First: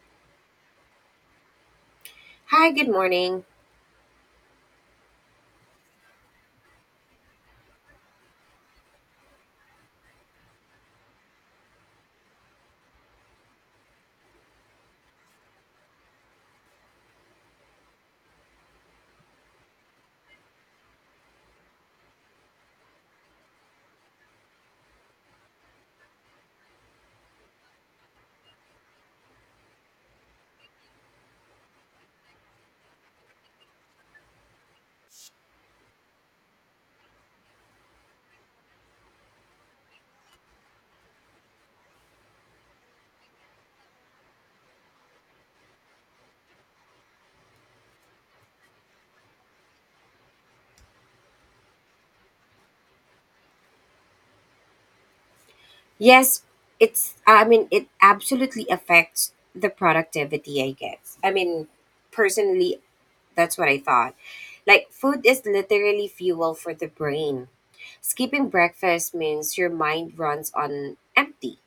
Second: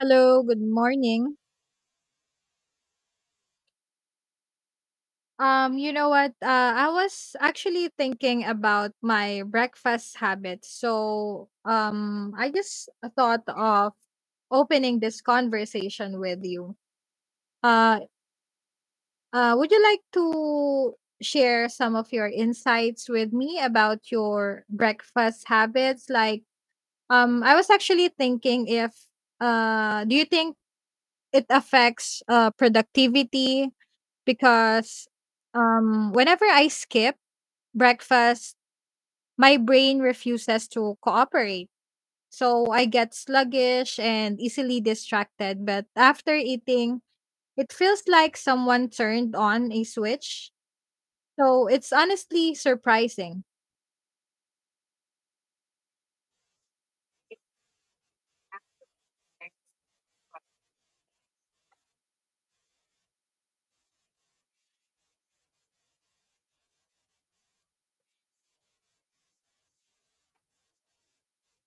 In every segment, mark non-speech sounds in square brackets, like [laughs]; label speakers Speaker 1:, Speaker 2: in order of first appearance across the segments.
Speaker 1: Hello, good morning.
Speaker 2: Hi, good morning.
Speaker 1: You know what? I was actually thinking about my breakfast habits. So, I just thought of opening this conversation with you. Uh, would you like to share some of your insights with me about your breakfast habits? I was actually thinking if do you think it affects productivity because whenever I skip breakfast, my brain refuses to cooperate. So I get sluggish and easily distracted. But after eating, it feels like someone turned on a switch. So it's honestly surprising.
Speaker 2: Yes, I mean, it absolutely affects the productivity, I guess. I mean, personally, that's what I thought. Like, food is literally fuel for the brain. Skipping breakfast means your mind runs on empty.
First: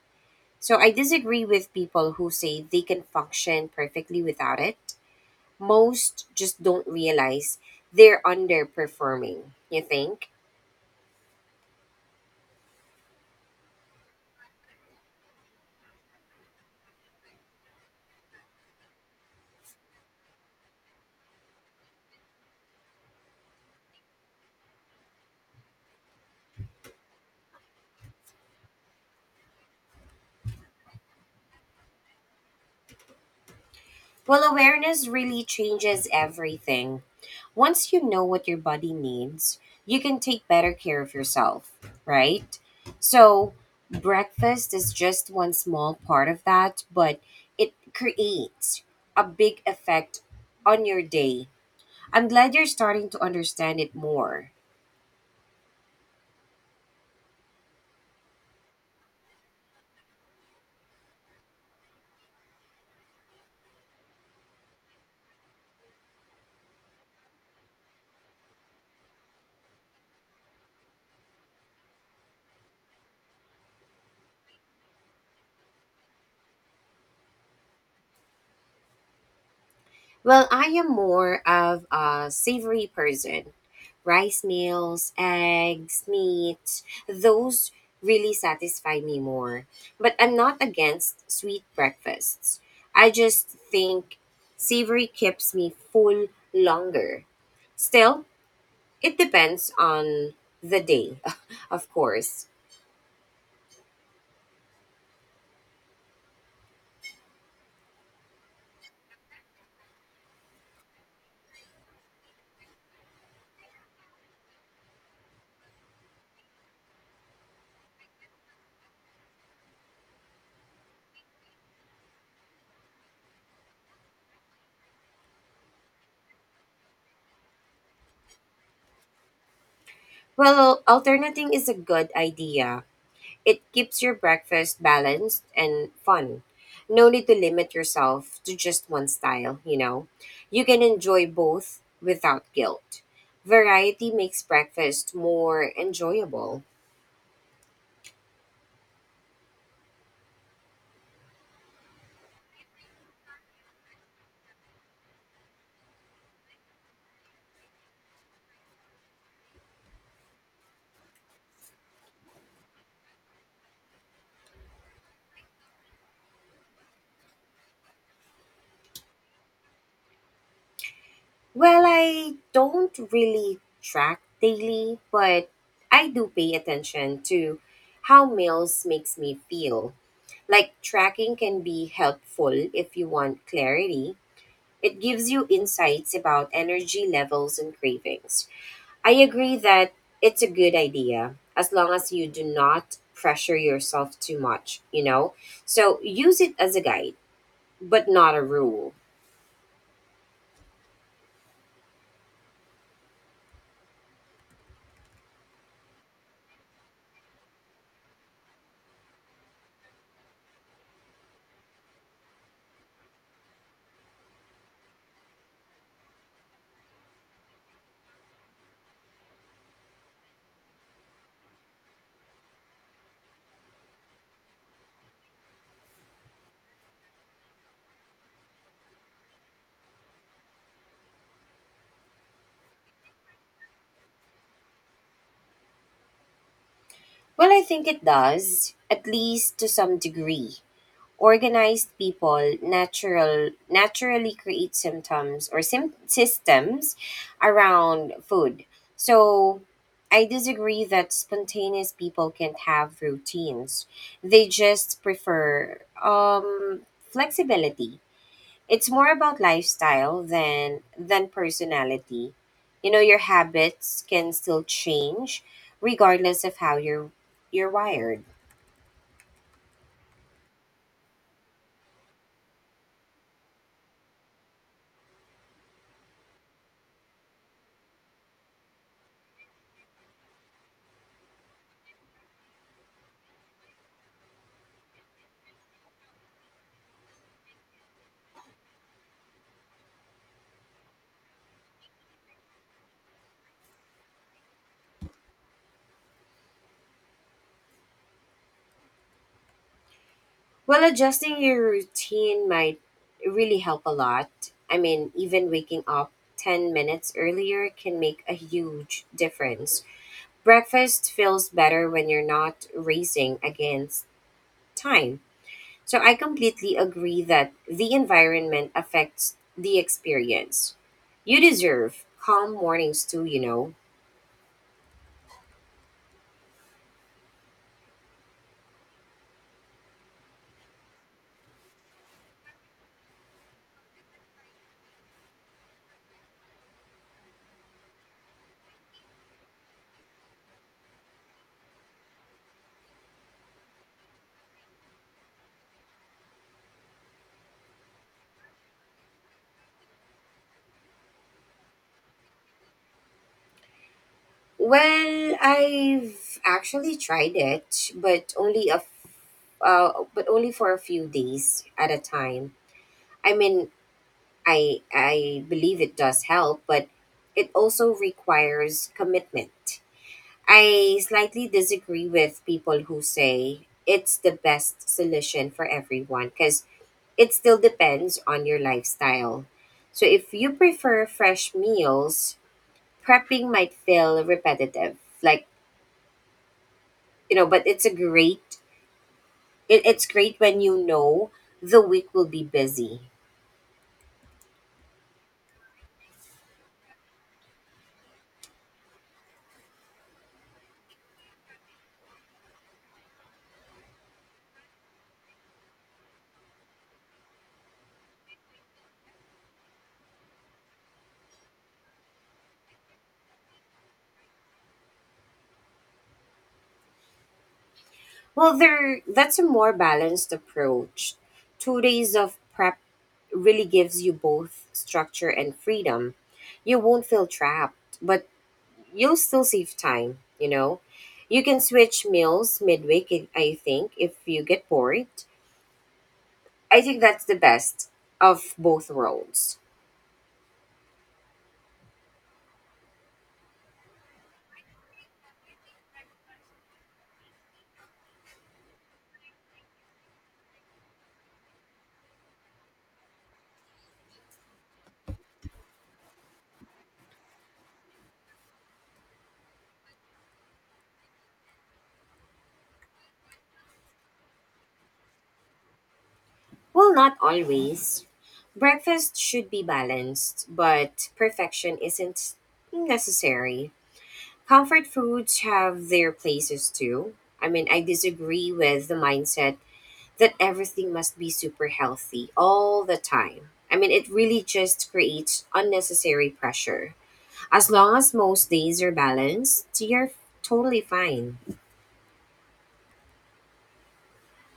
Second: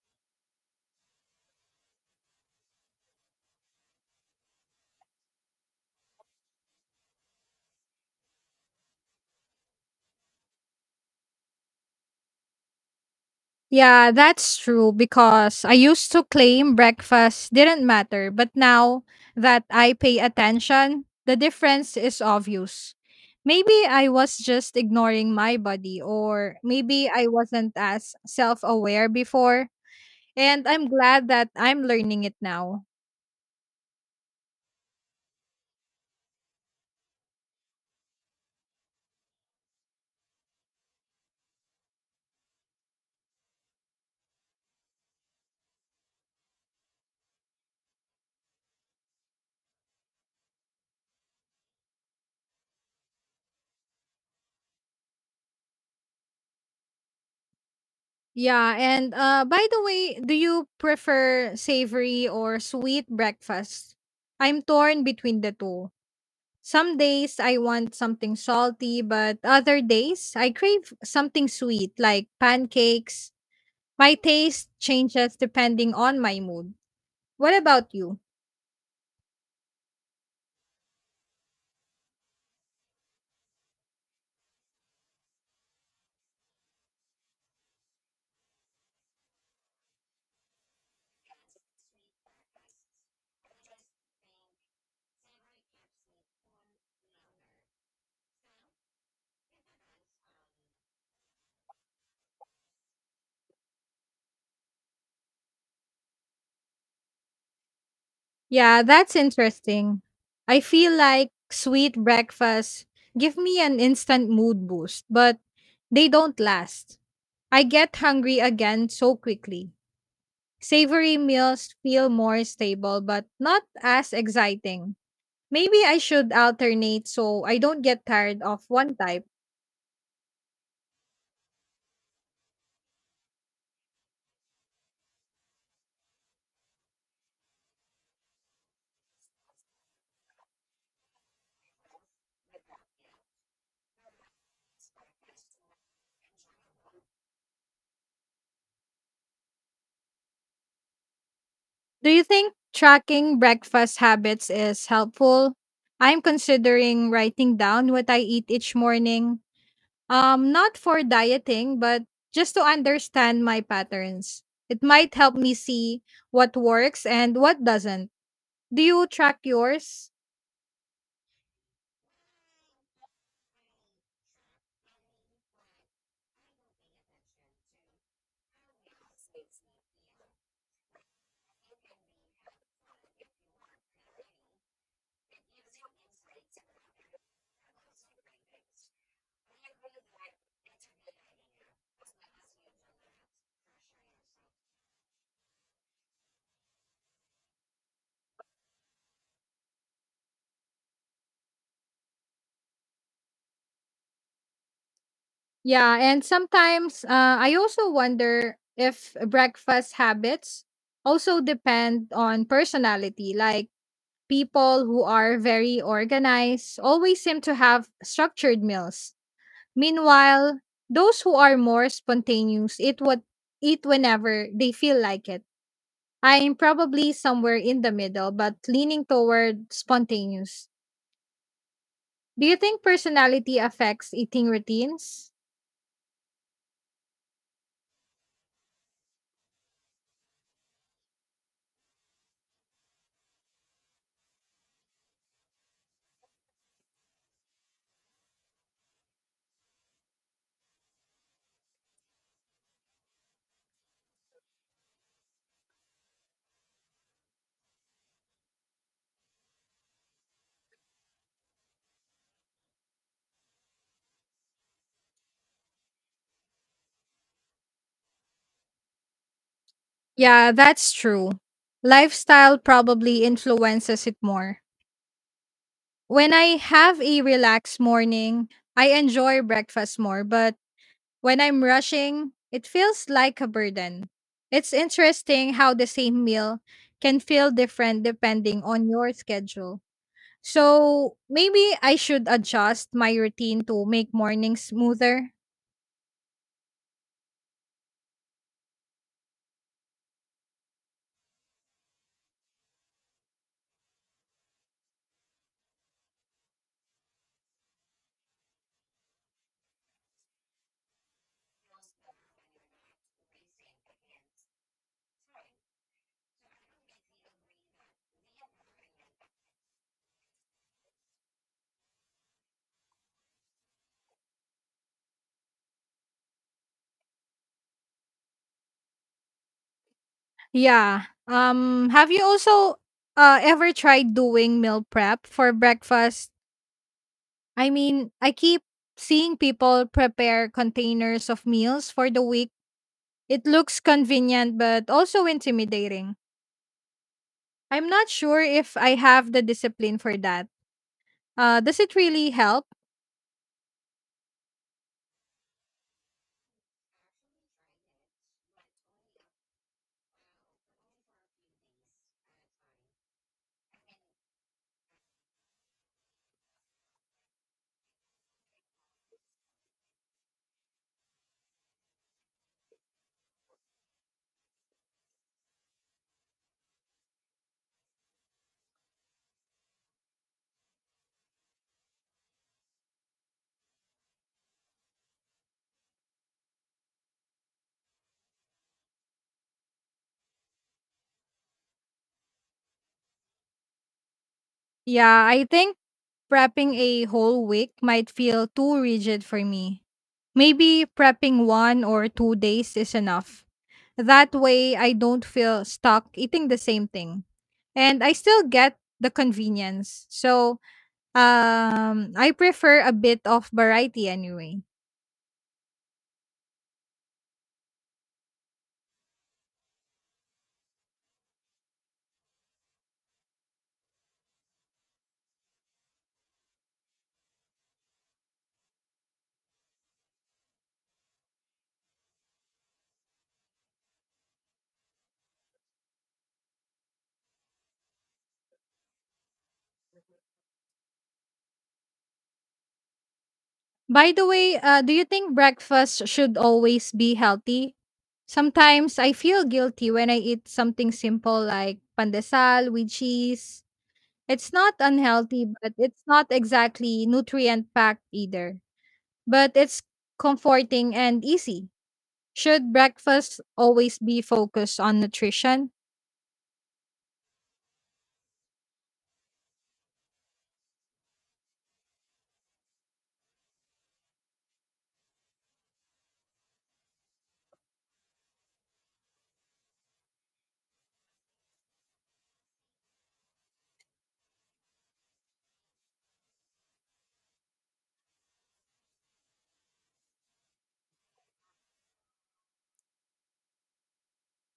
Speaker 2: So I disagree with people who say they can function perfectly without it. Most just don't realize they're underperforming, you think?
Speaker 1: Yeah, that's true because I used to claim breakfast didn't matter, but now that I pay attention, the difference is obvious. Maybe I was just ignoring my body, or maybe I wasn't as self aware before, and I'm glad that I'm learning it now.
Speaker 2: Well, awareness really changes everything. Once you know what your body needs, you can take better care of yourself, right? So, breakfast is just one small part of that, but it creates a big effect on your day. I'm glad you're starting to understand it more.
Speaker 1: Yeah, and by the way, do you prefer savory or sweet breakfast? I'm torn between the two. Some days I want something salty, but other days I crave something sweet like pancakes. My taste changes depending on my mood. What about you?
Speaker 2: Well, I am more of a savory person. Rice meals, eggs, meat, those really satisfy me more. But I'm not against sweet breakfasts. I just think savory keeps me full longer. Still, it depends on the day, [laughs] of course.
Speaker 1: Yeah, that's interesting. I feel like sweet breakfasts give me an instant mood boost, but they don't last. I get hungry again so quickly. Savory meals feel more stable, but not as exciting. Maybe I should alternate so I don't get tired of one type.
Speaker 2: Well, alternating is a good idea. It keeps your breakfast balanced and fun. No need to limit yourself to just one style, you know. You can enjoy both without guilt. Variety makes breakfast more enjoyable.
Speaker 1: Do you think tracking breakfast habits is helpful? I'm considering writing down what I eat each morning. Not for dieting, but just to understand my patterns. It might help me see what works and what doesn't. Do you track yours?
Speaker 2: Well, I don't really track daily, but I do pay attention to how meals makes me feel. Like tracking can be helpful if you want clarity. It gives you insights about energy levels and cravings. I agree that it's a good idea as long as you do not pressure yourself too much, you know? So use it as a guide, but not a rule.
Speaker 1: Yeah, and sometimes I also wonder if breakfast habits also depend on personality. Like people who are very organized always seem to have structured meals. Meanwhile, those who are more spontaneous eat whenever they feel like it. I'm probably somewhere in the middle, but leaning toward spontaneous. Do you think personality affects eating routines?
Speaker 2: Well, I think it does, at least to some degree. Organized people naturally create systems around food. So I disagree that spontaneous people can't have routines. They just prefer flexibility. It's more about lifestyle than personality. You know, your habits can still change regardless of how you're wired.
Speaker 1: Yeah, that's true. Lifestyle probably influences it more. When I have a relaxed morning, I enjoy breakfast more, but when I'm rushing, it feels like a burden. It's interesting how the same meal can feel different depending on your schedule. So maybe I should adjust my routine to make mornings smoother.
Speaker 2: Well, adjusting your routine might really help a lot. I mean, even waking up 10 minutes earlier can make a huge difference. Breakfast feels better when you're not racing against time. So I completely agree that the environment affects the experience. You deserve calm mornings too, you know.
Speaker 1: Yeah. Have you also ever tried doing meal prep for breakfast? I mean, I keep seeing people prepare containers of meals for the week. It looks convenient but also intimidating. I'm not sure if I have the discipline for that. Does it really help?
Speaker 2: Well, I've actually tried it, but but only for a few days at a time. I mean, I believe it does help, but it also requires commitment. I slightly disagree with people who say it's the best solution for everyone because it still depends on your lifestyle. So if you prefer fresh meals, prepping might feel repetitive. Like, you know, but it's great when you know the week will be busy.
Speaker 1: Yeah, I think prepping a whole week might feel too rigid for me. Maybe prepping 1 or 2 days is enough. That way, I don't feel stuck eating the same thing. And I still get the convenience. So, I prefer a bit of variety anyway.
Speaker 2: Well, there that's a more balanced approach. 2 days of prep really gives you both structure and freedom. You won't feel trapped, but you'll still save time, you know. You can switch meals midweek, I think, if you get bored. I think that's the best of both worlds.
Speaker 1: By the way, do you think breakfast should always be healthy? Sometimes I feel guilty when I eat something simple like pandesal with cheese. It's not unhealthy, but it's not exactly nutrient packed either. But it's comforting and easy. Should breakfast always be focused on nutrition?
Speaker 2: Well, not always. Breakfast should be balanced, but perfection isn't necessary. Comfort foods have their places too. I mean, I disagree with the mindset that everything must be super healthy all the time. I mean, it really just creates unnecessary pressure. As long as most days are balanced, you're totally fine.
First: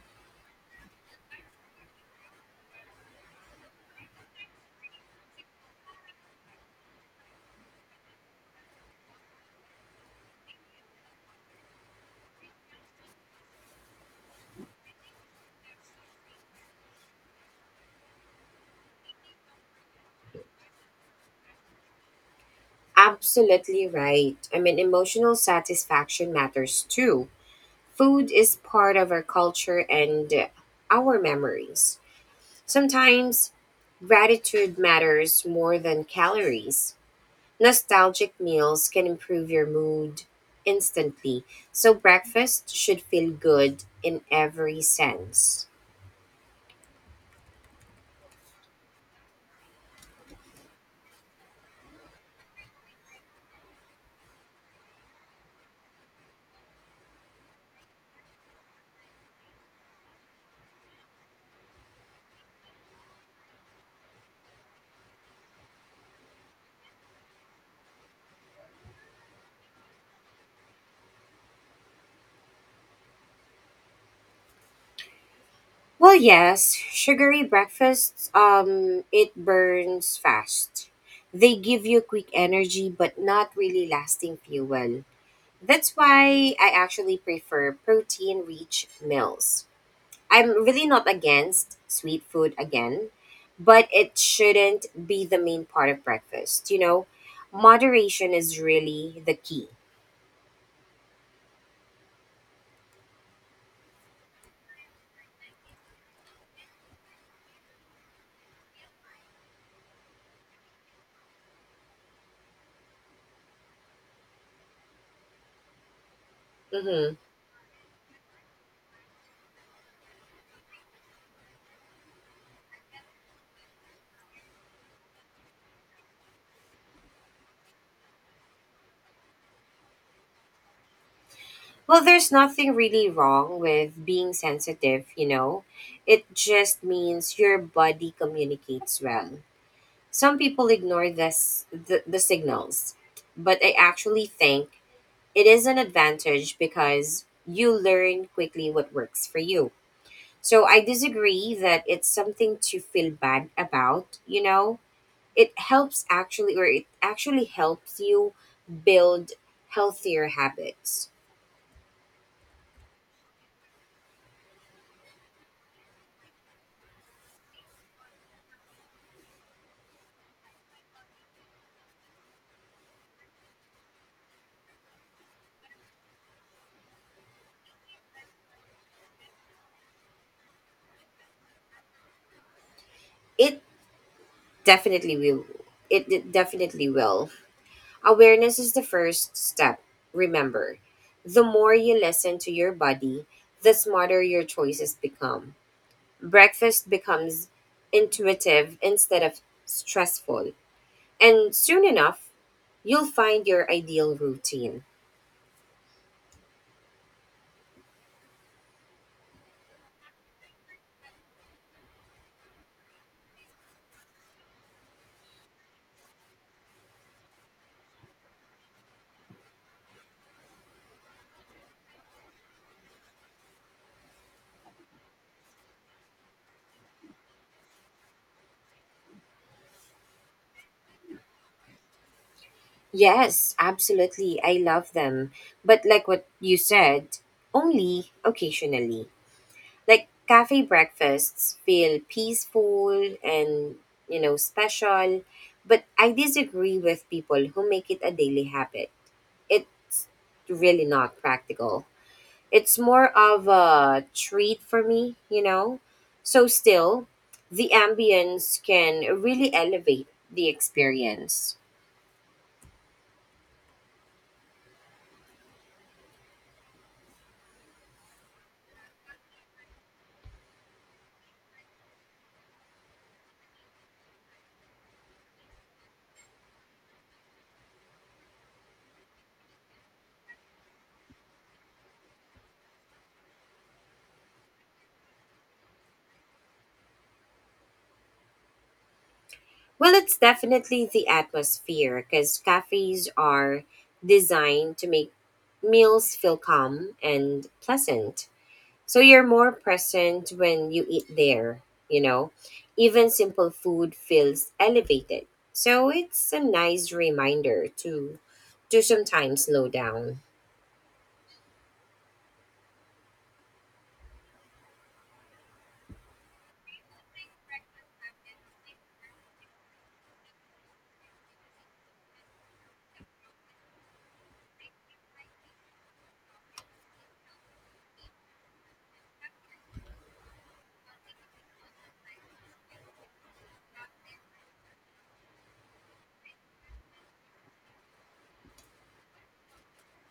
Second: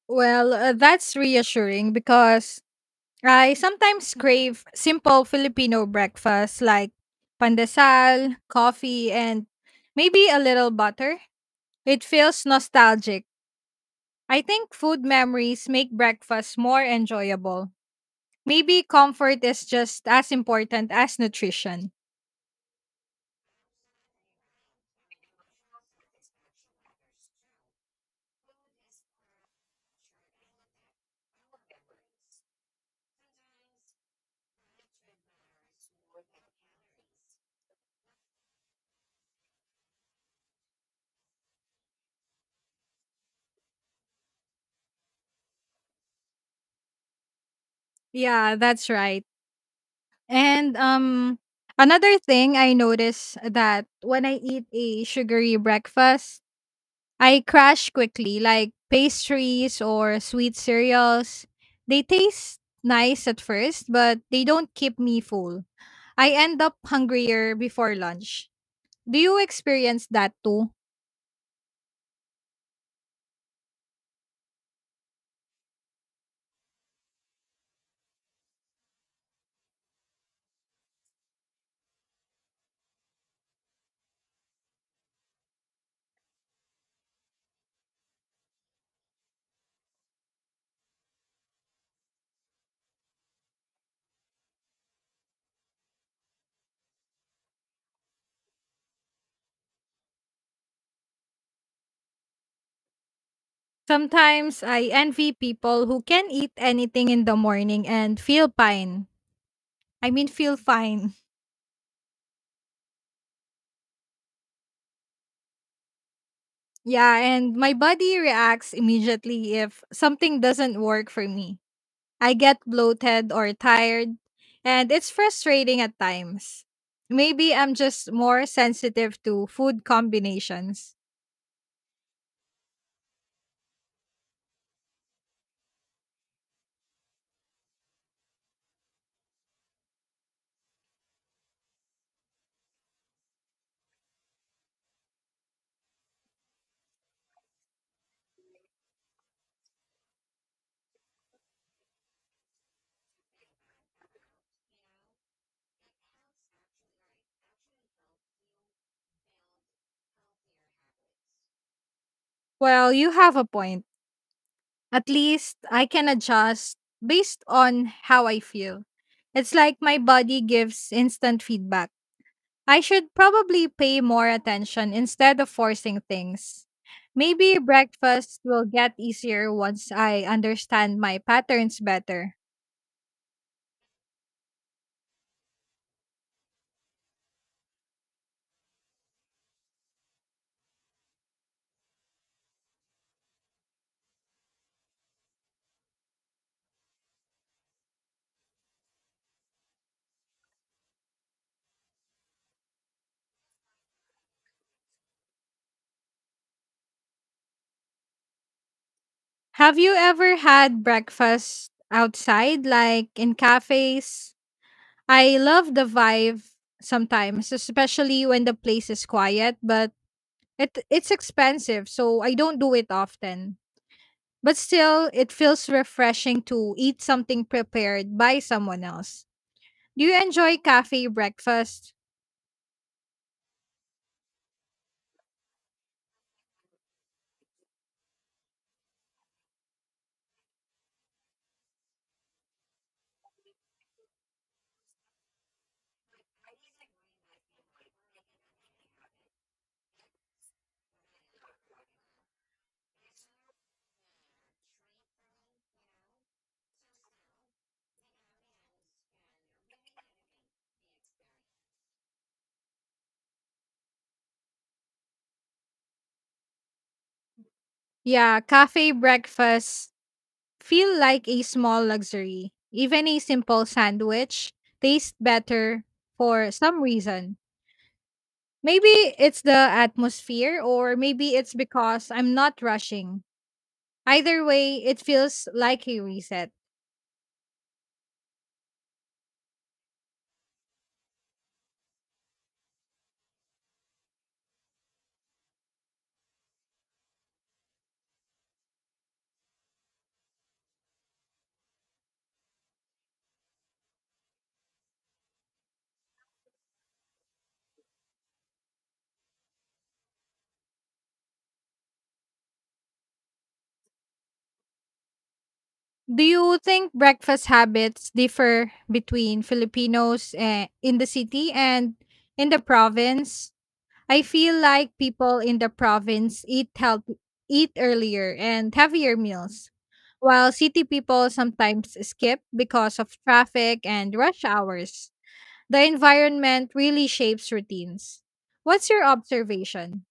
Speaker 1: Well, that's reassuring because I sometimes crave simple Filipino breakfast like pandesal, coffee, and maybe a little butter. It feels nostalgic. I think food memories make breakfast more enjoyable. Maybe comfort is just as important as nutrition.
Speaker 2: Absolutely right. I mean, emotional satisfaction matters too. Food is part of our culture and our memories. Sometimes gratitude matters more than calories. Nostalgic meals can improve your mood instantly, so breakfast should feel good in every sense.
Speaker 1: Yeah, that's right. And another thing I notice that when I eat a sugary breakfast, I crash quickly, like pastries or sweet cereals. They taste nice at first, but they don't keep me full. I end up hungrier before lunch. Do you experience that too?
Speaker 2: Well, yes, sugary breakfasts, it burns fast. They give you quick energy but not really lasting fuel. That's why I actually prefer protein rich meals. I'm really not against sweet food again, but it shouldn't be the main part of breakfast. You know, moderation is really the key.
Speaker 1: Sometimes I envy people who can eat anything in the morning and feel fine. I mean, feel fine. [laughs]
Speaker 2: Hmm.
Speaker 1: Yeah, and my body reacts immediately if something doesn't work for me. I get bloated or tired, and it's frustrating at times. Maybe I'm just more sensitive to food combinations.
Speaker 2: Well, there's nothing really wrong with being sensitive, you know. It just means your body communicates well. Some people ignore the signals, but I actually think it is an advantage because you learn quickly what works for you. So I disagree that it's something to feel bad about, you know? It helps actually, or it actually helps you build healthier habits.
Speaker 1: Well, you have a point. At least I can adjust based on how I feel. It's like my body gives instant feedback. I should probably pay more attention instead of forcing things. Maybe breakfast will get easier once I understand my patterns better.
Speaker 2: It definitely will. It definitely will. Awareness is the first step. Remember, the more you listen to your body, the smarter your choices become. Breakfast becomes intuitive instead of stressful. And soon enough, you'll find your ideal routine.
Speaker 1: Have you ever had breakfast outside, like in cafes? I love the vibe sometimes, especially when the place is quiet, but it's expensive, so I don't do it often. But still, it feels refreshing to eat something prepared by someone else. Do you enjoy cafe breakfast?
Speaker 2: Yes, absolutely. I love them. But like what you said, only occasionally. Like cafe breakfasts feel peaceful and, you know, special, but I disagree with people who make it a daily habit. It's really not practical. It's more of a treat for me, you know? So still, the ambience can really elevate the experience.
Speaker 1: Yeah, cafe breakfast feel like a small luxury. Even a simple sandwich tastes better for some reason. Maybe it's the atmosphere, or maybe it's because I'm not rushing. Either way, it feels like a reset.
Speaker 2: Well, it's definitely the atmosphere because cafes are designed to make meals feel calm and pleasant. So you're more present when you eat there, you know. Even simple food feels elevated. So it's a nice reminder to sometimes slow down.
Speaker 1: Do you think breakfast habits differ between Filipinos eh, in the city and in the province? I feel like people in the province eat earlier and heavier meals, while city people sometimes skip because of traffic and rush hours. The environment really shapes routines. What's your observation?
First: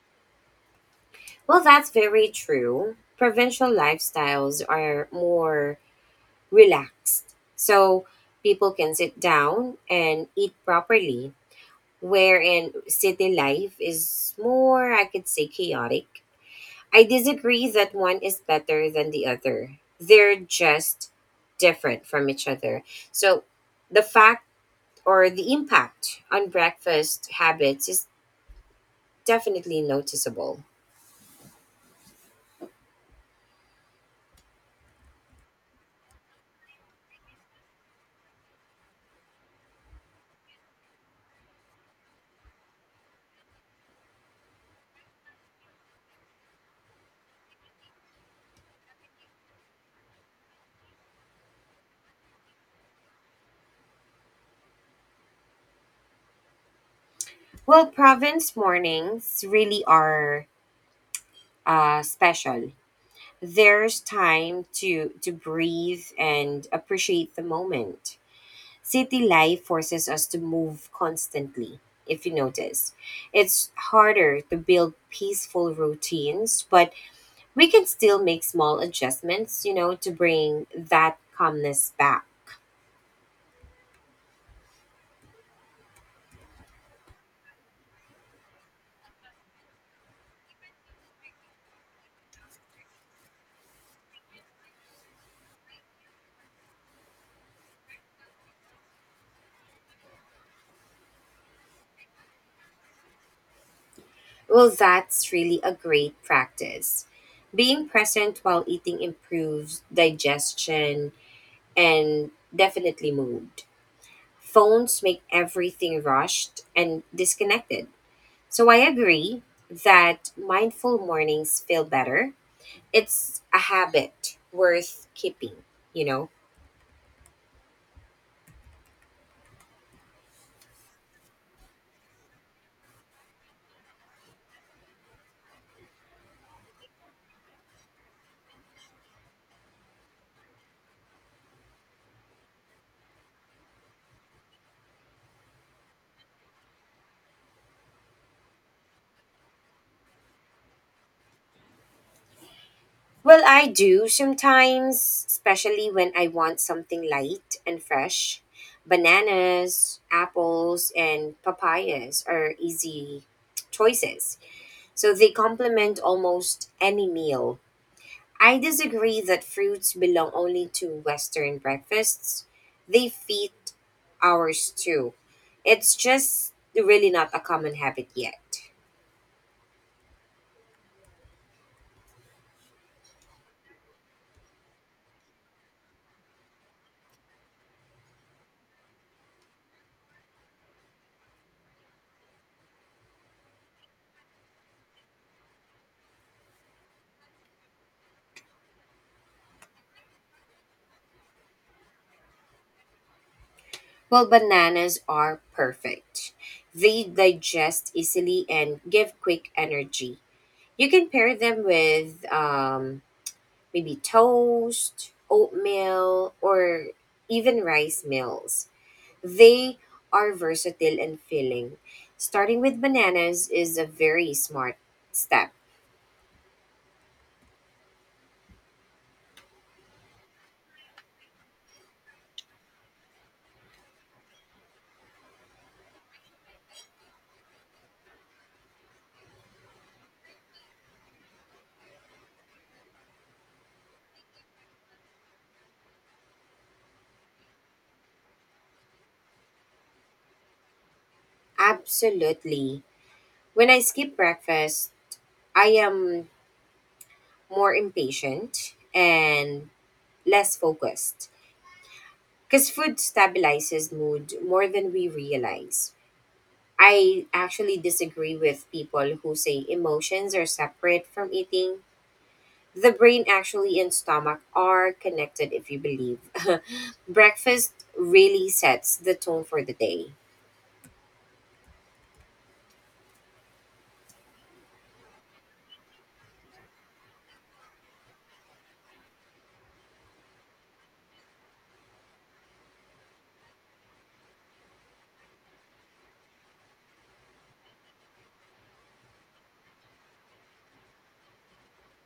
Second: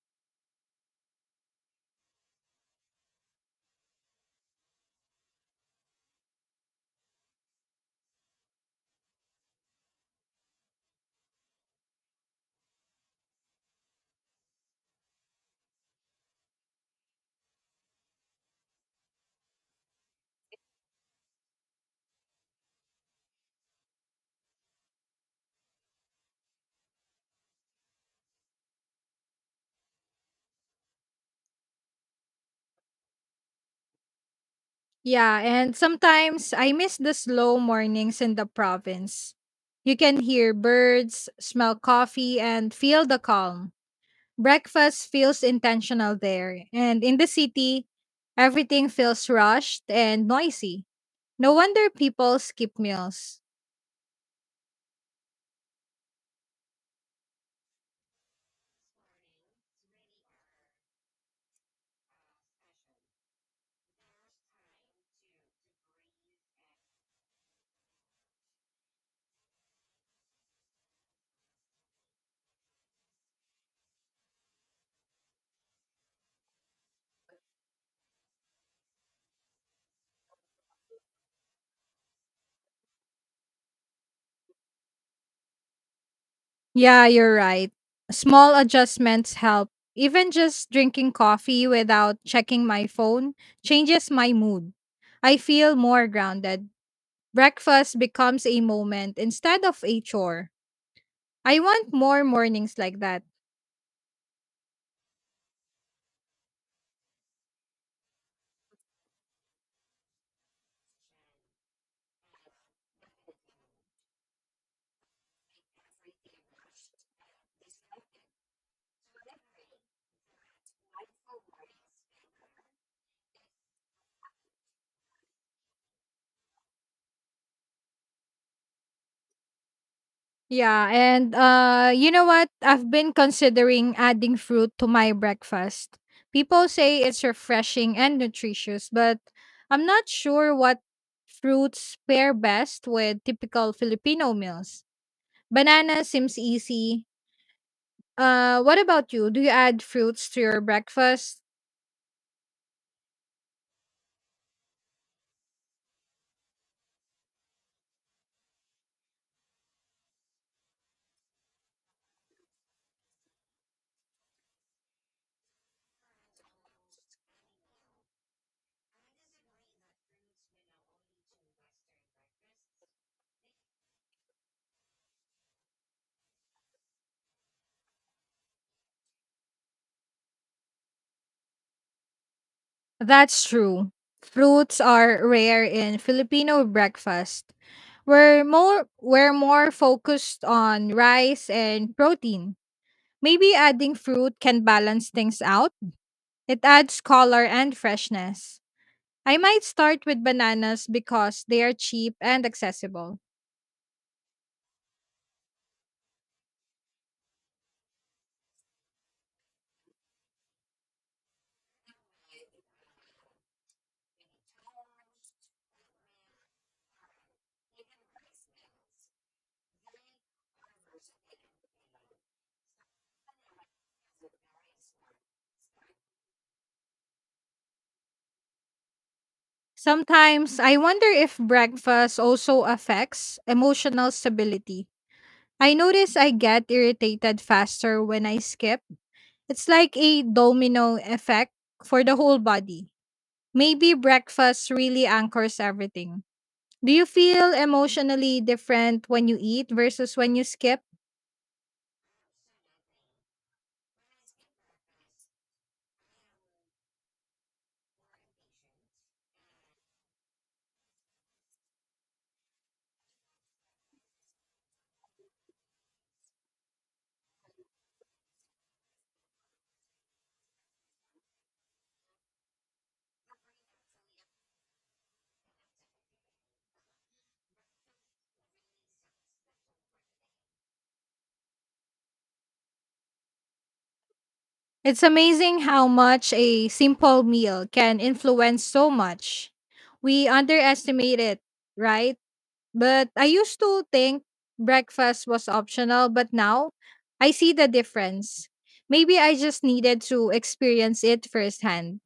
Speaker 2: Well, that's very true. Provincial lifestyles are more relaxed. So people can sit down and eat properly wherein city life is more, I could say, chaotic. I disagree that one is better than the other. They're just different from each other. So the fact or the impact on breakfast habits is definitely noticeable.
Speaker 1: Yeah, and sometimes I miss the slow mornings in the province. You can hear birds, smell coffee, and feel the calm. Breakfast feels intentional there, and in the city, everything feels rushed and noisy. No wonder people skip meals.
Speaker 2: Well, province mornings really are special. There's time to breathe and appreciate the moment. City life forces us to move constantly, if you notice. It's harder to build peaceful routines, but we can still make small adjustments, you know, to bring that calmness back.
Speaker 1: Yeah, you're right. Small adjustments help. Even just drinking coffee without checking my phone changes my mood. I feel more grounded. Breakfast becomes a moment instead of a chore. I want more mornings like that.
Speaker 2: Well, that's really a great practice. Being present while eating improves digestion and definitely mood. Phones make everything rushed and disconnected. So I agree that mindful mornings feel better. It's a habit worth keeping, you know?
Speaker 1: Yeah, and you know what? I've been considering adding fruit to my breakfast. People say it's refreshing and nutritious, but I'm not sure what fruits pair best with typical Filipino meals. Banana seems easy. What about you? Do you add fruits to your breakfast?
Speaker 2: Well, I do sometimes, especially when I want something light and fresh. Bananas, apples, and papayas are easy choices. So they complement almost any meal. I disagree that fruits belong only to Western breakfasts. They fit ours too. It's just really not a common habit yet.
Speaker 1: That's true. Fruits are rare in Filipino breakfast. We're more focused on rice and protein. Maybe adding fruit can balance things out. It adds color and freshness. I might start with bananas because they are cheap and accessible.
Speaker 2: Well, bananas are perfect. They digest easily and give quick energy. You can pair them with maybe toast, oatmeal, or even rice meals. They are versatile and filling. Starting with bananas is a very smart step.
Speaker 1: Sometimes I wonder if breakfast also affects emotional stability. I notice I get irritated faster when I skip. It's like a domino effect for the whole body. Maybe breakfast really anchors everything. Do you feel emotionally different when you eat versus when you skip?
Speaker 2: Absolutely. When I skip breakfast, I am more impatient and less focused because food stabilizes mood more than we realize. I actually disagree with people who say emotions are separate from eating. The brain actually and stomach are connected if you believe. [laughs] Breakfast really sets the tone for the day.
Speaker 1: It's amazing how much a simple meal can influence so much. We underestimate it, right? But I used to think breakfast was optional, but now I see the difference. Maybe I just needed to experience it firsthand.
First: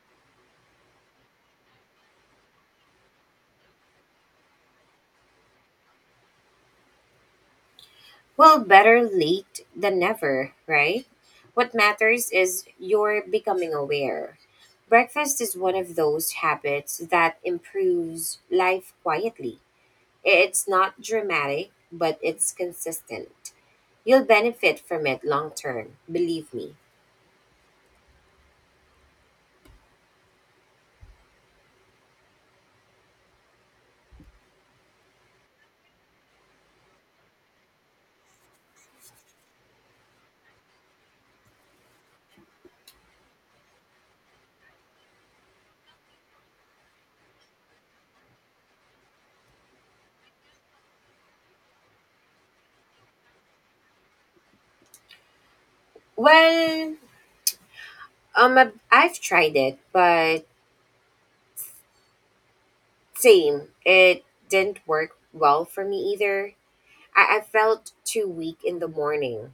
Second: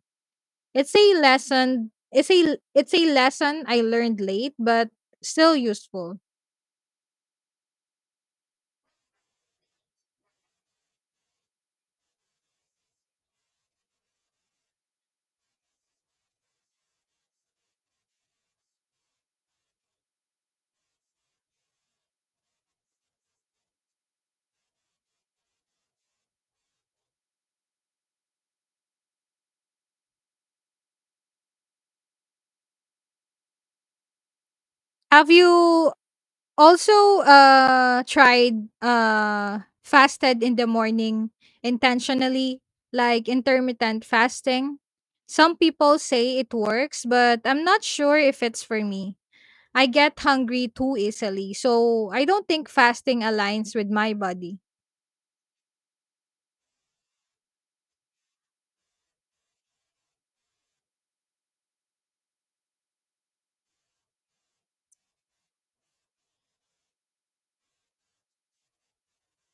Speaker 1: It's a lesson, it's a lesson I learned late but still useful.
Speaker 2: Well, better late than never, right? What matters is you're becoming aware. Breakfast is one of those habits that improves life quietly. It's not dramatic, but it's consistent. You'll benefit from it long term, believe me.
Speaker 1: Have you Also, tried, fasted in the morning intentionally, like intermittent fasting. Some people say it works, but I'm not sure if it's for me. I get hungry too easily, so I don't think fasting aligns with my body.
Speaker 2: Well, I've tried it, but same. It didn't work well for me either. I felt too weak in the morning.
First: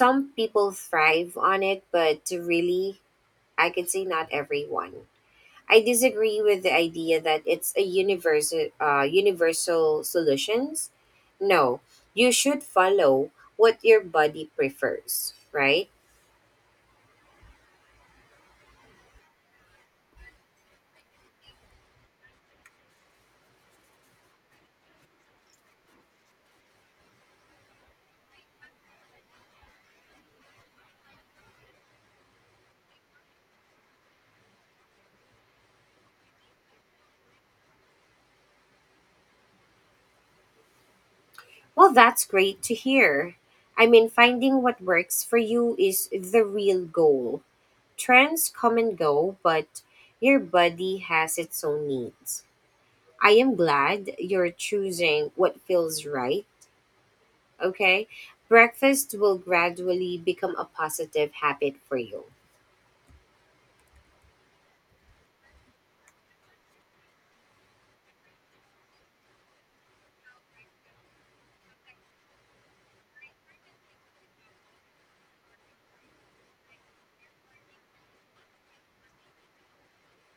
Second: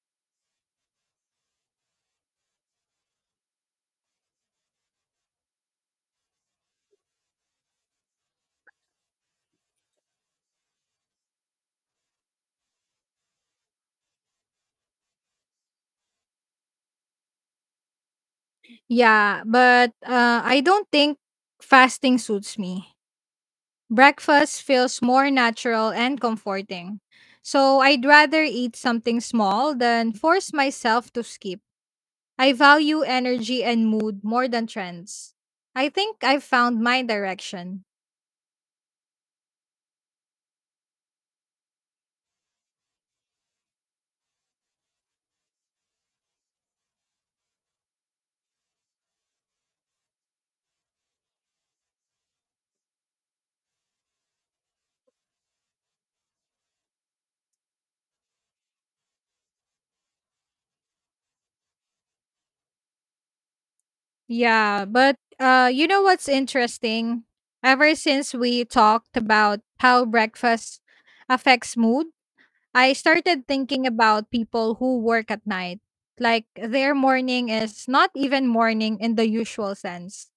Speaker 2: Some people thrive on it, but really, I could say not everyone. I disagree with the idea that it's a universal solutions. No, you should follow what your body prefers, right?
Speaker 1: Yeah, but I don't think fasting suits me. Breakfast feels more natural and comforting. So I'd rather eat something small than force myself to skip. I value energy and mood more than trends. I think I've found my direction.
Speaker 2: Well, that's great to hear. I mean, finding what works for you is the real goal. Trends come and go, but your body has its own needs. I am glad you're choosing what feels right, okay? Breakfast will gradually become a positive habit for you.
Speaker 1: Yeah, but you know what's interesting? Ever since we talked about how breakfast affects mood, I started thinking about people who work at night. Like their morning is not even morning in the usual sense.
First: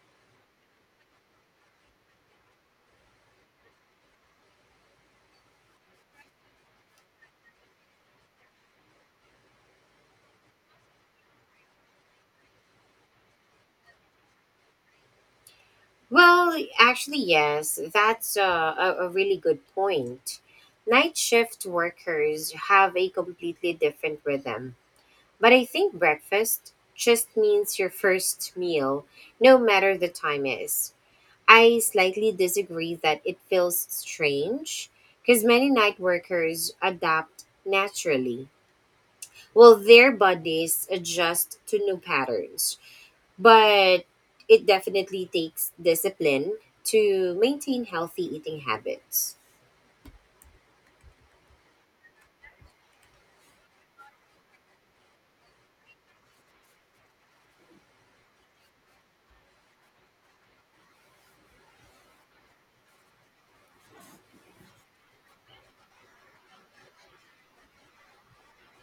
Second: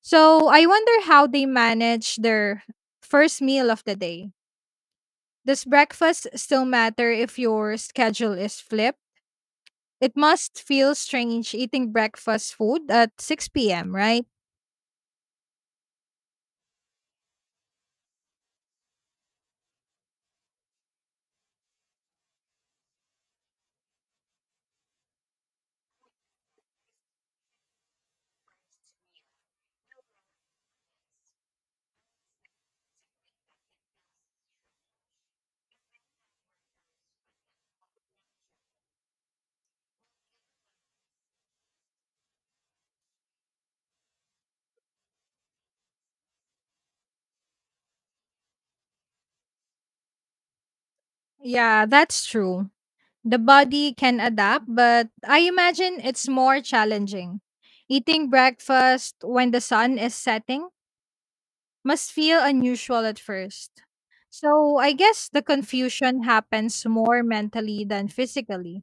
Speaker 1: So I wonder how they manage their first meal of the day. Does breakfast still matter if your schedule is flipped? It must feel strange eating breakfast food at 6 p.m., right?
Speaker 2: Well, actually, yes, that's a really good point. Night shift workers have a completely different rhythm. But I think breakfast just means your first meal, no matter the time is. I slightly disagree that it feels strange because many night workers adapt naturally. Well, their bodies adjust to new patterns, but it definitely takes discipline to maintain healthy eating habits.
Speaker 1: Yeah, that's true. The body can adapt, but I imagine it's more challenging. Eating breakfast when the sun is setting must feel unusual at first. So I guess the confusion happens more mentally than physically.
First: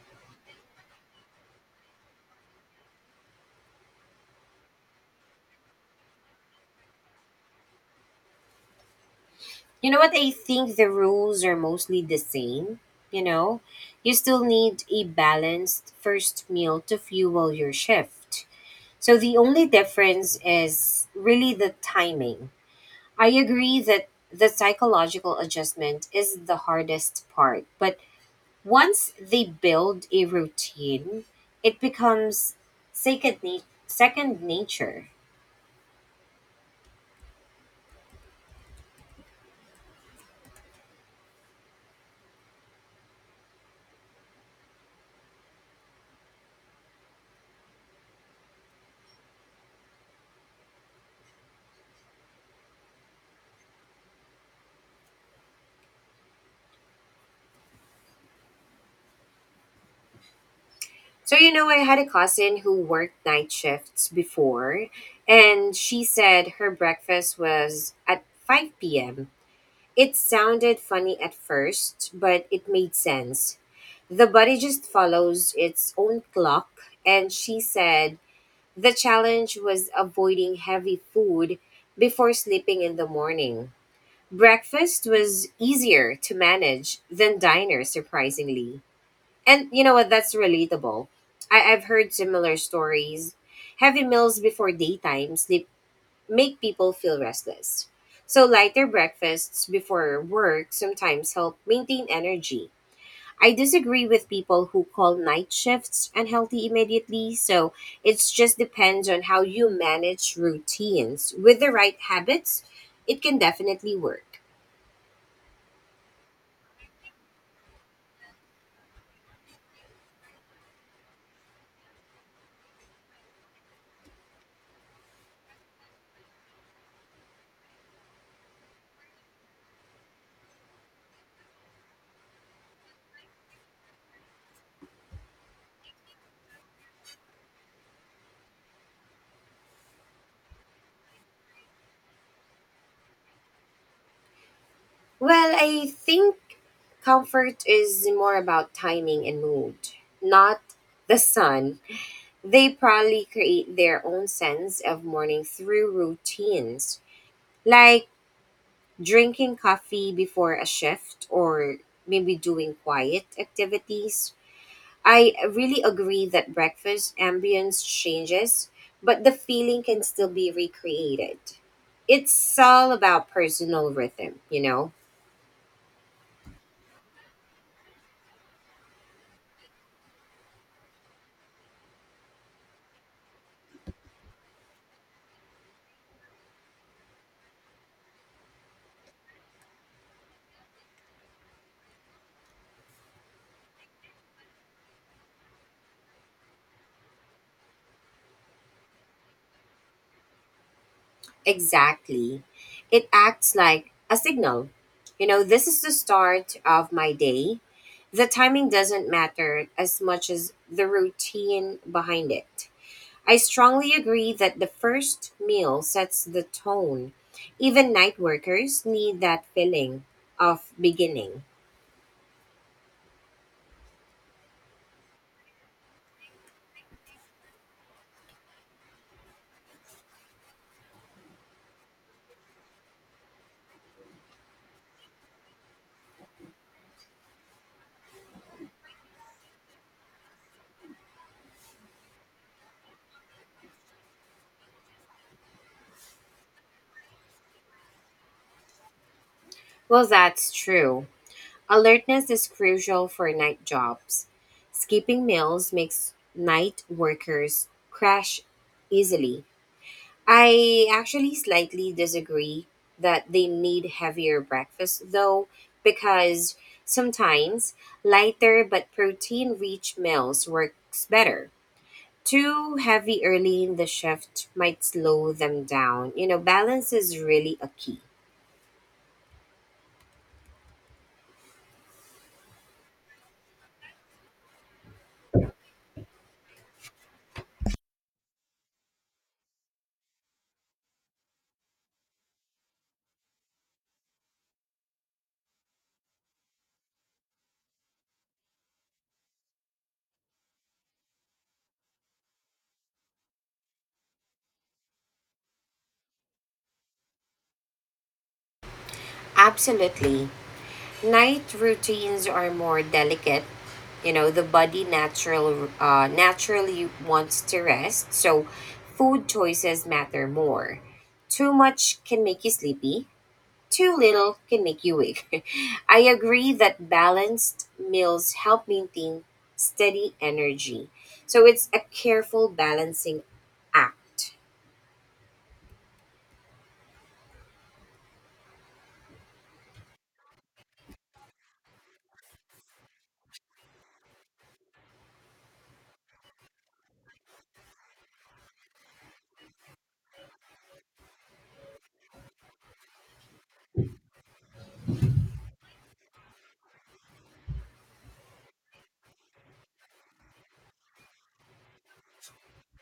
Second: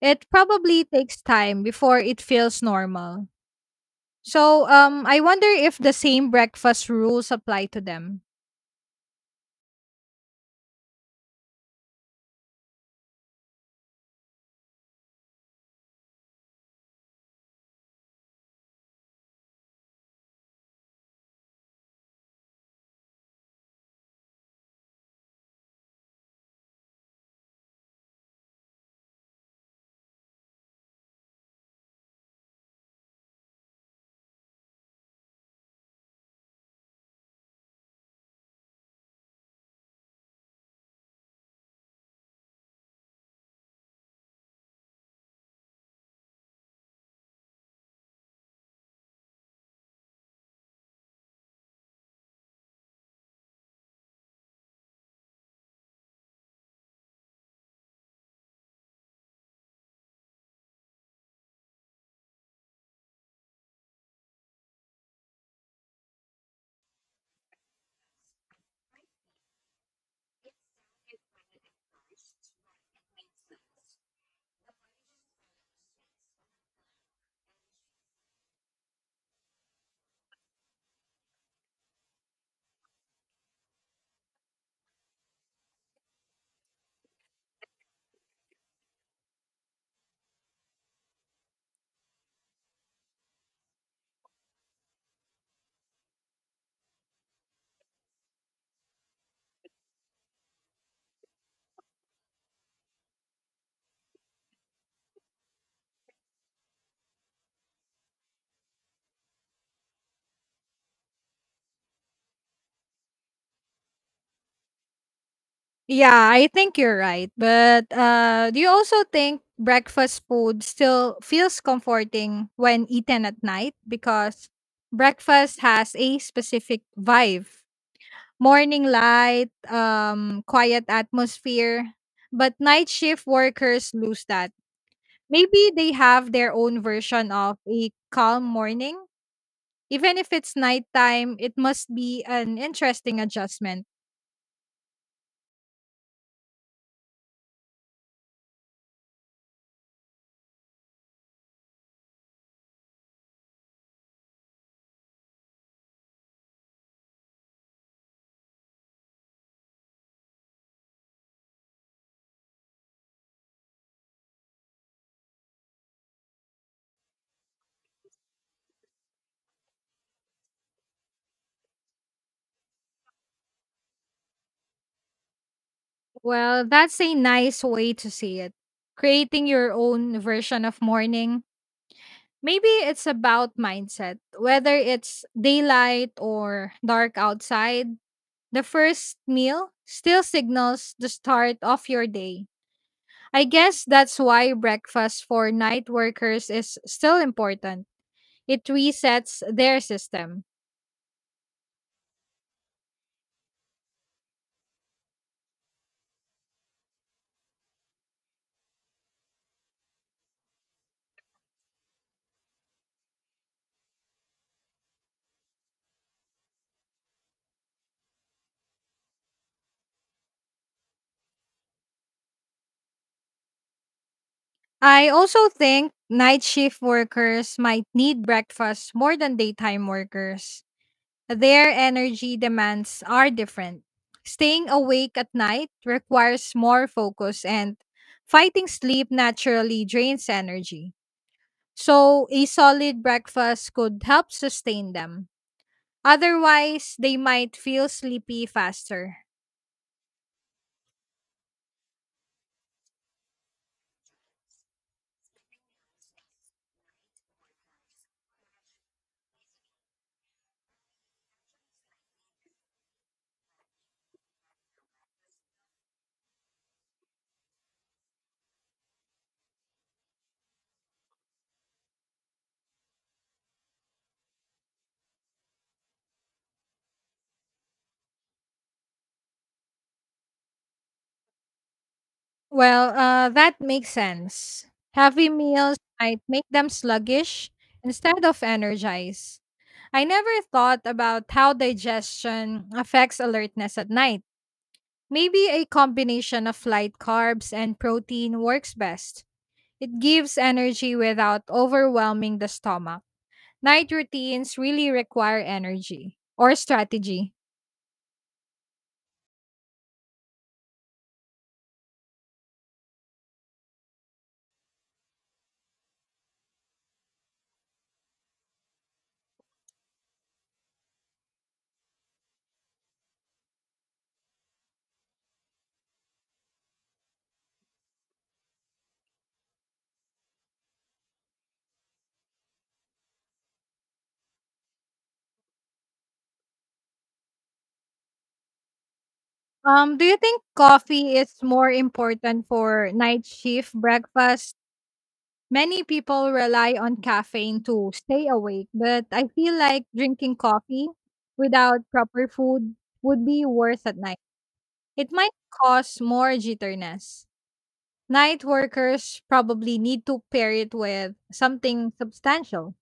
Speaker 1: It probably takes time before it feels normal. So, I wonder if the same breakfast rules apply to them.
Speaker 2: You know what? I think the rules are mostly the same. You know, you still need a balanced first meal to fuel your shift. So the only difference is really the timing. I agree that the psychological adjustment is the hardest part, but once they build a routine, it becomes second, na- second nature. So, you know, I had a cousin who worked night shifts before, and she said her breakfast was at 5 p.m. It sounded funny at first, but it made sense. The body just follows its own clock, and she said the challenge was avoiding heavy food before sleeping in the morning. Breakfast was easier to manage than dinner, surprisingly. And you know what? That's relatable. I've heard similar stories. Heavy meals before daytime sleep make people feel restless. So, lighter breakfasts before work sometimes help maintain energy. I disagree with people who call night shifts unhealthy immediately, so it just depends on how you manage routines. With the right habits, it can definitely work.
Speaker 1: Yeah, I think you're right. But do you also think breakfast food still feels comforting when eaten at night? Because breakfast has a specific vibe morning light, quiet atmosphere. But night shift workers lose that. Maybe they have their own version of a calm morning. Even if it's nighttime, it must be an interesting adjustment.
Speaker 2: Well, I think comfort is more about timing and mood, not the sun. They probably create their own sense of morning through routines, like drinking coffee before a shift or maybe doing quiet activities. I really agree that breakfast ambience changes, but the feeling can still be recreated. It's all about personal rhythm, you know?
Speaker 1: Well, that's a nice way to see it. Creating your own version of morning. Maybe it's about mindset. Whether it's daylight or dark outside, the first meal still signals the start of your day. I guess that's why breakfast for night workers is still important. It resets their system.
Speaker 2: Exactly. It acts like a signal. You know, this is the start of my day. The timing doesn't matter as much as the routine behind it. I strongly agree that the first meal sets the tone. Even night workers need that feeling of beginning.
Speaker 1: I also think night shift workers might need breakfast more than daytime workers. Their energy demands are different. Staying awake at night requires more focus, and fighting sleep naturally drains energy. So, a solid breakfast could help sustain them. Otherwise, they might feel sleepy faster.
Speaker 2: Well, that's true. Alertness is crucial for night jobs. Skipping meals makes night workers crash easily. I actually slightly disagree that they need heavier breakfast though, because sometimes lighter but protein rich meals works better. Too heavy early in the shift might slow them down. You know, balance is really a key.
Speaker 1: Well, that makes sense. Heavy meals might make them sluggish instead of energized. I never thought about how digestion affects alertness at night. Maybe a combination of light carbs and protein works best. It gives energy without overwhelming the stomach. Night routines really require energy or strategy.
Speaker 2: Absolutely. Night routines are more delicate. You know, the body naturally wants to rest, so food choices matter more. Too much can make you sleepy. Too little can make you weak. [laughs] I agree that balanced meals help maintain steady energy. So it's a careful balancing act.
Speaker 1: Do you think coffee is more important for night shift breakfast? Many people rely on caffeine to stay awake, but I feel like drinking coffee without proper food would be worse at night. It might cause more jitterness. Night workers probably need to pair it with something substantial.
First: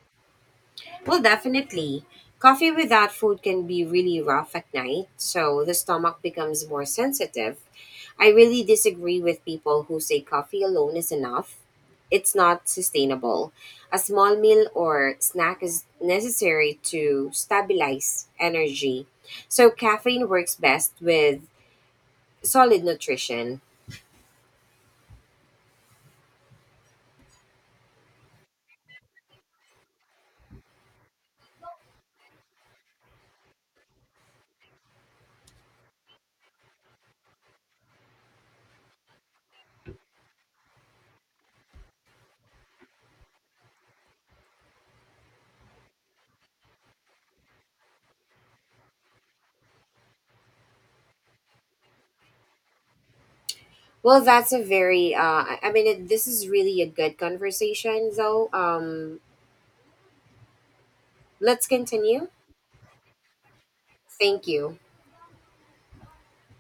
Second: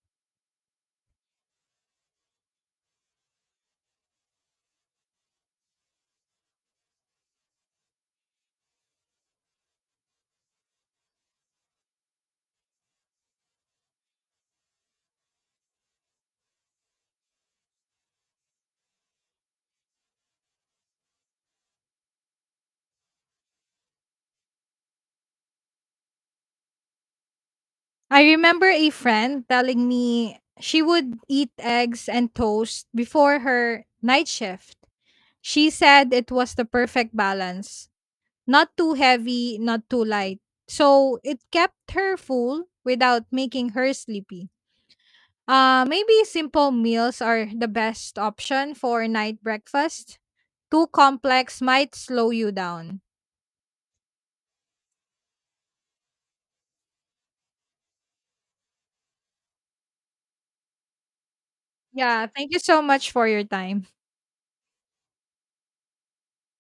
Speaker 2: Well, definitely. Coffee without food can be really rough at night, so the stomach becomes more sensitive. I really disagree with people who say coffee alone is enough. It's not sustainable. A small meal or snack is necessary to stabilize energy. So, caffeine works best with solid nutrition.
Speaker 1: I remember a friend telling me she would eat eggs and toast before her night shift. She said it was the perfect balance. Not too heavy, not too light. So it kept her full without making her sleepy. Maybe simple meals are the best option for night breakfast. Too complex might slow you down.
Speaker 2: Well, that's a I mean, this is really a good conversation, though. Let's
Speaker 1: Yeah,
Speaker 2: continue.
Speaker 1: thank you so much for your time.
Speaker 2: Thank you.